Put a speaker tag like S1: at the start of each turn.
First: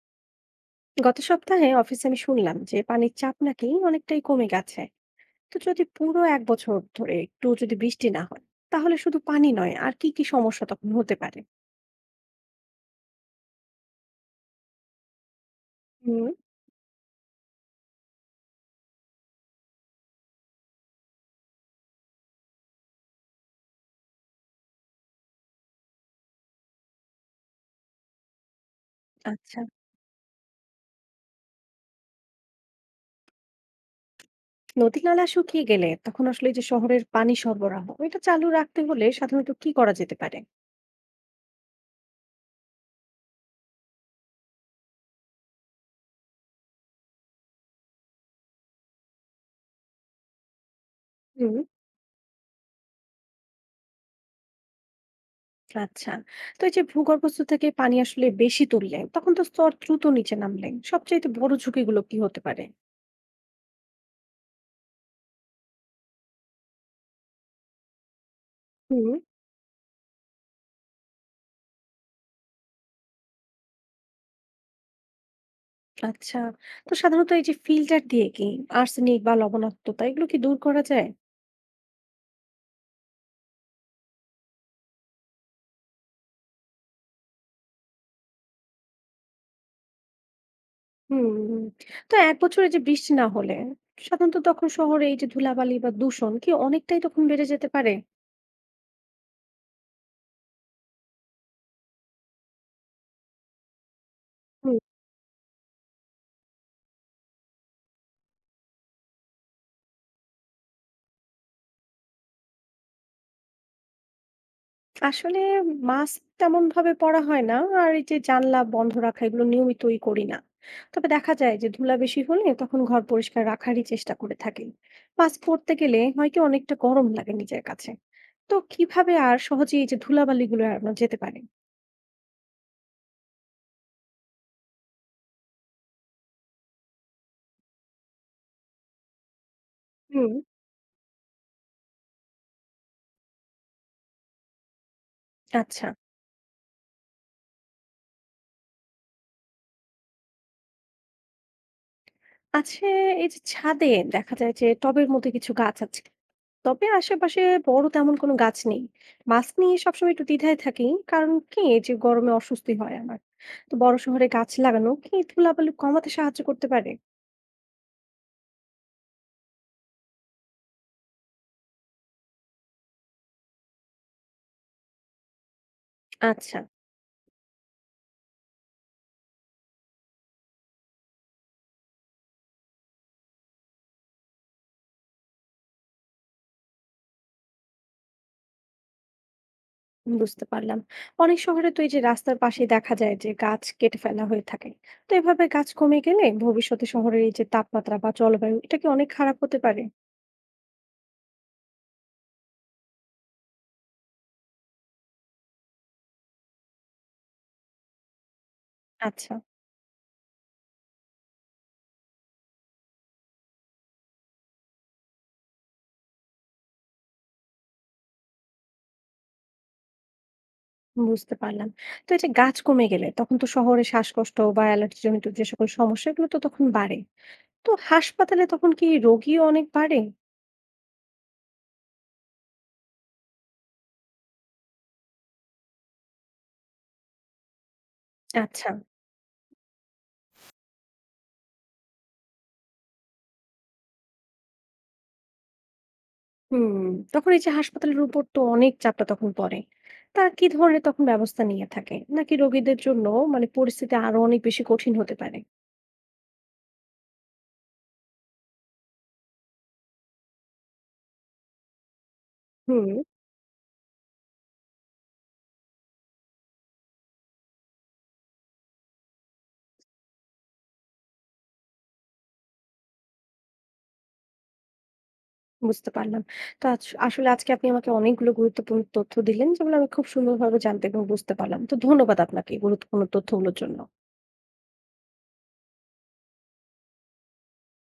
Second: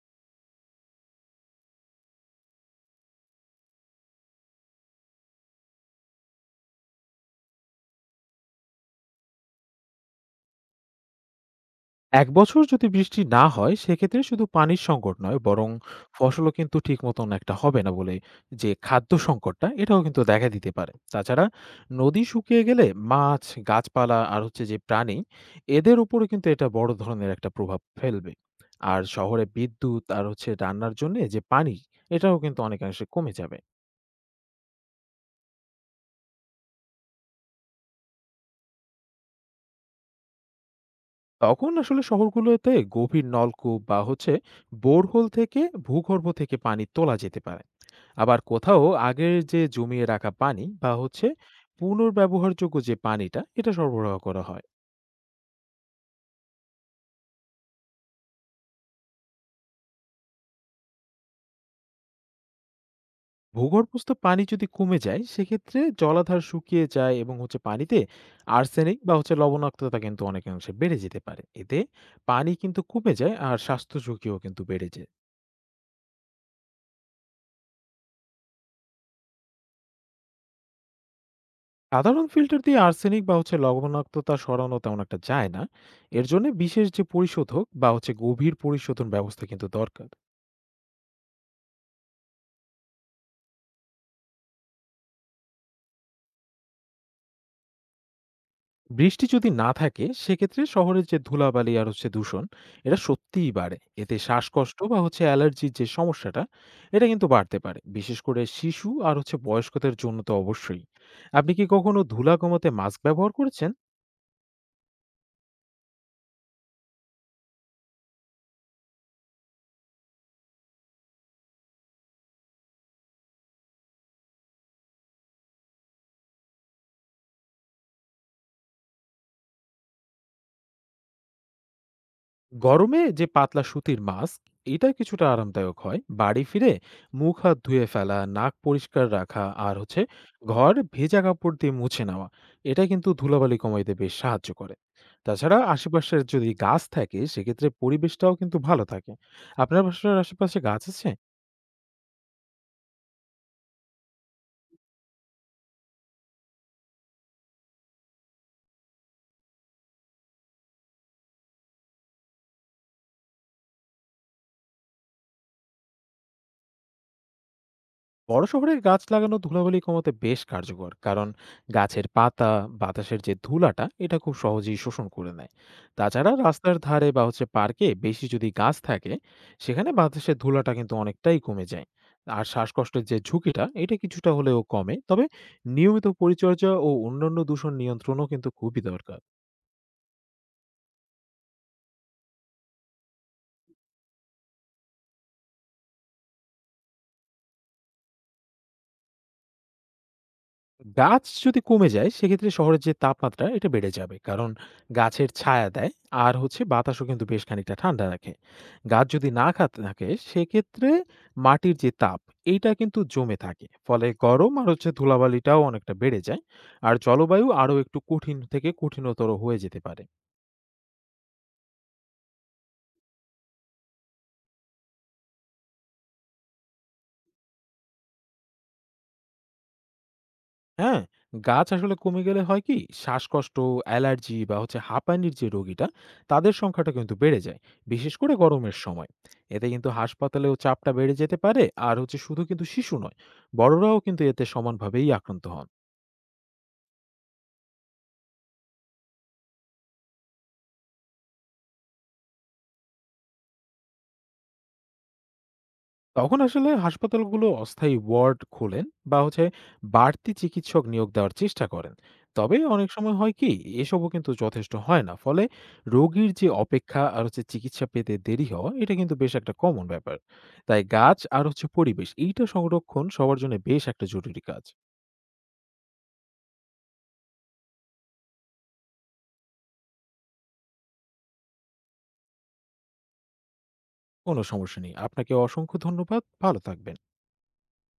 S1: গত সপ্তাহে অফিসে আমি শুনলাম যে পানির চাপ নাকি অনেকটাই কমে গেছে। তো যদি পুরো এক বছর ধরে একটু যদি বৃষ্টি না হয়, তাহলে শুধু পানি নয় আর কি কি সমস্যা তখন হতে পারে?
S2: ১ বছর যদি বৃষ্টি না হয়, সেক্ষেত্রে শুধু পানির সংকট নয়, বরং
S1: হুম।
S2: ফসলও কিন্তু ঠিক মতন একটা হবে না বলে যে খাদ্য সংকটটা, এটাও কিন্তু দেখা দিতে পারে। তাছাড়া নদী শুকিয়ে গেলে মাছ, গাছপালা আর যে প্রাণী, এদের উপরে কিন্তু এটা বড় ধরনের একটা প্রভাব ফেলবে। আর শহরে
S1: আচ্ছা।
S2: বিদ্যুৎ আর রান্নার জন্যে যে পানি, এটাও কিন্তু অনেকাংশে কমে যাবে।
S1: নদী নালা শুকিয়ে গেলে তখন আসলে এই যে শহরের পানি সরবরাহ এটা চালু রাখতে হলে সাধারণত কি করা যেতে পারে?
S2: তখন আসলে শহরগুলোতে গভীর নলকূপ বা বোরহোল থেকে ভূগর্ভ থেকে পানি তোলা যেতে পারে। আবার কোথাও আগের যে জমিয়ে রাখা পানি বা
S1: হুম।
S2: পুনর্ব্যবহারযোগ্য যে পানিটা এটা সরবরাহ করা হয়।
S1: আচ্ছা। তো এই যে ভূগর্ভস্থ থেকে পানি আসলে বেশি তুললে তখন তো স্তর দ্রুত নিচে নামলে সবচেয়ে বড় ঝুঁকিগুলো কি হতে পারে?
S2: ভূগর্ভস্থ পানি যদি কমে যায় সেক্ষেত্রে জলাধার শুকিয়ে যায় এবং পানিতে আর্সেনিক
S1: হুম।
S2: বা লবণাক্ততা কিন্তু অনেকাংশে বেড়ে যেতে পারে। এতে পানি কিন্তু কমে যায় আর স্বাস্থ্য ঝুঁকিও কিন্তু বেড়ে যায়।
S1: আচ্ছা। তো সাধারণত এই যে ফিল্টার দিয়ে কি আর্সেনিক বা লবণাক্ততা এগুলো কি দূর করা যায়?
S2: সাধারণ ফিল্টার দিয়ে আর্সেনিক বা লবণাক্ততা সরানো তেমন একটা যায় না। এর জন্য বিশেষ যে পরিশোধক বা গভীর পরিশোধন ব্যবস্থা কিন্তু দরকার।
S1: হুম, হুম। তো এক বছর এই যে বৃষ্টি না হলে সাধারণত তখন শহরে এই যে ধুলাবালি বা দূষণ কি অনেকটাই তখন বেড়ে যেতে পারে?
S2: বৃষ্টি যদি না থাকে সেক্ষেত্রে শহরের যে ধুলাবালি আর দূষণ, এটা সত্যিই বাড়ে। এতে
S1: হুম।
S2: শ্বাসকষ্ট বা অ্যালার্জির যে সমস্যাটা, এটা কিন্তু বাড়তে পারে, বিশেষ করে শিশু আর বয়স্কদের জন্য তো অবশ্যই। আপনি কি কখনো ধুলা কমাতে মাস্ক ব্যবহার করেছেন?
S1: আসলে মাস্ক তেমন ভাবে পরা হয় না, আর এই যে জানলা বন্ধ রাখা এগুলো নিয়মিতই করি না। তবে দেখা যায় যে ধুলা বেশি হলে তখন ঘর পরিষ্কার রাখারই চেষ্টা করে থাকি। মাস্ক পরতে গেলে হয় কি অনেকটা গরম লাগে নিজের কাছে। তো কিভাবে আর সহজেই এই যে ধুলাবালিগুলো এড়ানো যেতে পারে?
S2: গরমে যে পাতলা সুতির মাস্ক, এটা কিছুটা আরামদায়ক হয়। বাড়ি ফিরে মুখ হাত ধুয়ে ফেলা, নাক পরিষ্কার রাখা আর
S1: হুম।
S2: ঘর ভেজা কাপড় দিয়ে মুছে নেওয়া, এটা কিন্তু ধুলাবালি কমাইতে বেশ সাহায্য করে। তাছাড়া
S1: আচ্ছা।
S2: আশেপাশের যদি গাছ থাকে সেক্ষেত্রে পরিবেশটাও কিন্তু ভালো থাকে। আপনার বাসার আশেপাশে গাছ আছে?
S1: আছে। এই যে ছাদে দেখা যায় যে টবের মধ্যে কিছু গাছ আছে। তবে আশেপাশে বড় তেমন কোনো গাছ নেই। গাছ নিয়ে সবসময় একটু দ্বিধায় থাকি। কারণ কি এই যে গরমে অস্বস্তি হয় আমার। তো বড় শহরে গাছ লাগানো কি ধুলাবালি কমাতে সাহায্য করতে পারে?
S2: বড় শহরে গাছ লাগানো ধুলাবালি কমাতে বেশ কার্যকর, কারণ গাছের পাতা বাতাসের যে ধুলাটা এটা খুব সহজেই শোষণ করে নেয়। তাছাড়া
S1: আচ্ছা,
S2: রাস্তার ধারে বা পার্কে বেশি যদি গাছ থাকে, সেখানে বাতাসের ধুলাটা কিন্তু অনেকটাই কমে যায়, আর শ্বাসকষ্টের যে ঝুঁকিটা এটা কিছুটা হলেও কমে। তবে নিয়মিত পরিচর্যা ও অন্যান্য দূষণ নিয়ন্ত্রণও কিন্তু খুবই দরকার।
S1: বুঝতে পারলাম। অনেক শহরে তো এই যে রাস্তার পাশে দেখা যায় যে গাছ কেটে ফেলা হয়ে থাকে। তো এভাবে গাছ কমে গেলে ভবিষ্যতে শহরের এই যে তাপমাত্রা বা জলবায়ু এটা কি অনেক খারাপ হতে পারে?
S2: গাছ যদি কমে যায় সেক্ষেত্রে শহরের যে তাপমাত্রা এটা বেড়ে যাবে, কারণ গাছের ছায়া দেয় আর বাতাসও কিন্তু বেশ খানিকটা ঠান্ডা রাখে। গাছ যদি
S1: আচ্ছা।
S2: না খাতে থাকে সেক্ষেত্রে মাটির যে তাপ এইটা কিন্তু জমে থাকে, ফলে গরম আর ধুলাবালিটাও অনেকটা বেড়ে যায়, আর জলবায়ু আরো একটু কঠিন থেকে কঠিনতর হয়ে যেতে পারে।
S1: বুঝতে পারলাম। তো এই যে গাছ কমে গেলে তখন তো শহরে শ্বাসকষ্ট বা অ্যালার্জি জনিত যে সকল সমস্যা এগুলো তো তখন বাড়ে। তো হাসপাতালে তখন কি রোগীও অনেক বাড়ে?
S2: হ্যাঁ, গাছ আসলে কমে গেলে হয় কি শ্বাসকষ্ট, অ্যালার্জি বা হাঁপানির যে রোগীটা, তাদের সংখ্যাটা কিন্তু বেড়ে যায়, বিশেষ করে
S1: আচ্ছা।
S2: গরমের সময়। এতে কিন্তু হাসপাতালেও চাপটা বেড়ে যেতে পারে, আর শুধু কিন্তু শিশু নয়, বড়রাও কিন্তু এতে সমানভাবেই আক্রান্ত হন।
S1: হুম। তখন এই যে হাসপাতালের উপর তো অনেক চাপটা তখন পড়ে। তারা কি ধরনের তখন ব্যবস্থা নিয়ে থাকে? নাকি রোগীদের জন্য মানে পরিস্থিতি আরো অনেক বেশি কঠিন হতে পারে?
S2: তখন আসলে হাসপাতালগুলো অস্থায়ী ওয়ার্ড খোলেন বা বাড়তি চিকিৎসক নিয়োগ দেওয়ার চেষ্টা করেন। তবে অনেক
S1: হুম,
S2: সময় হয় কি এসবও কিন্তু যথেষ্ট হয় না, ফলে রোগীর যে অপেক্ষা আর চিকিৎসা পেতে দেরি হওয়া, এটা কিন্তু বেশ একটা কমন ব্যাপার। তাই গাছ আর পরিবেশ এইটা সংরক্ষণ সবার জন্য বেশ একটা জরুরি কাজ।
S1: বুঝতে পারলাম। তো আছ আসলে আজকে আপনি আমাকে অনেকগুলো গুরুত্বপূর্ণ তথ্য দিলেন যেগুলো আমি খুব সুন্দরভাবে জানতে এবং বুঝতে পারলাম। তো ধন্যবাদ আপনাকে এই গুরুত্বপূর্ণ তথ্যগুলোর জন্য।
S2: কোনো সমস্যা নেই, আপনাকে অসংখ্য ধন্যবাদ, ভালো থাকবেন।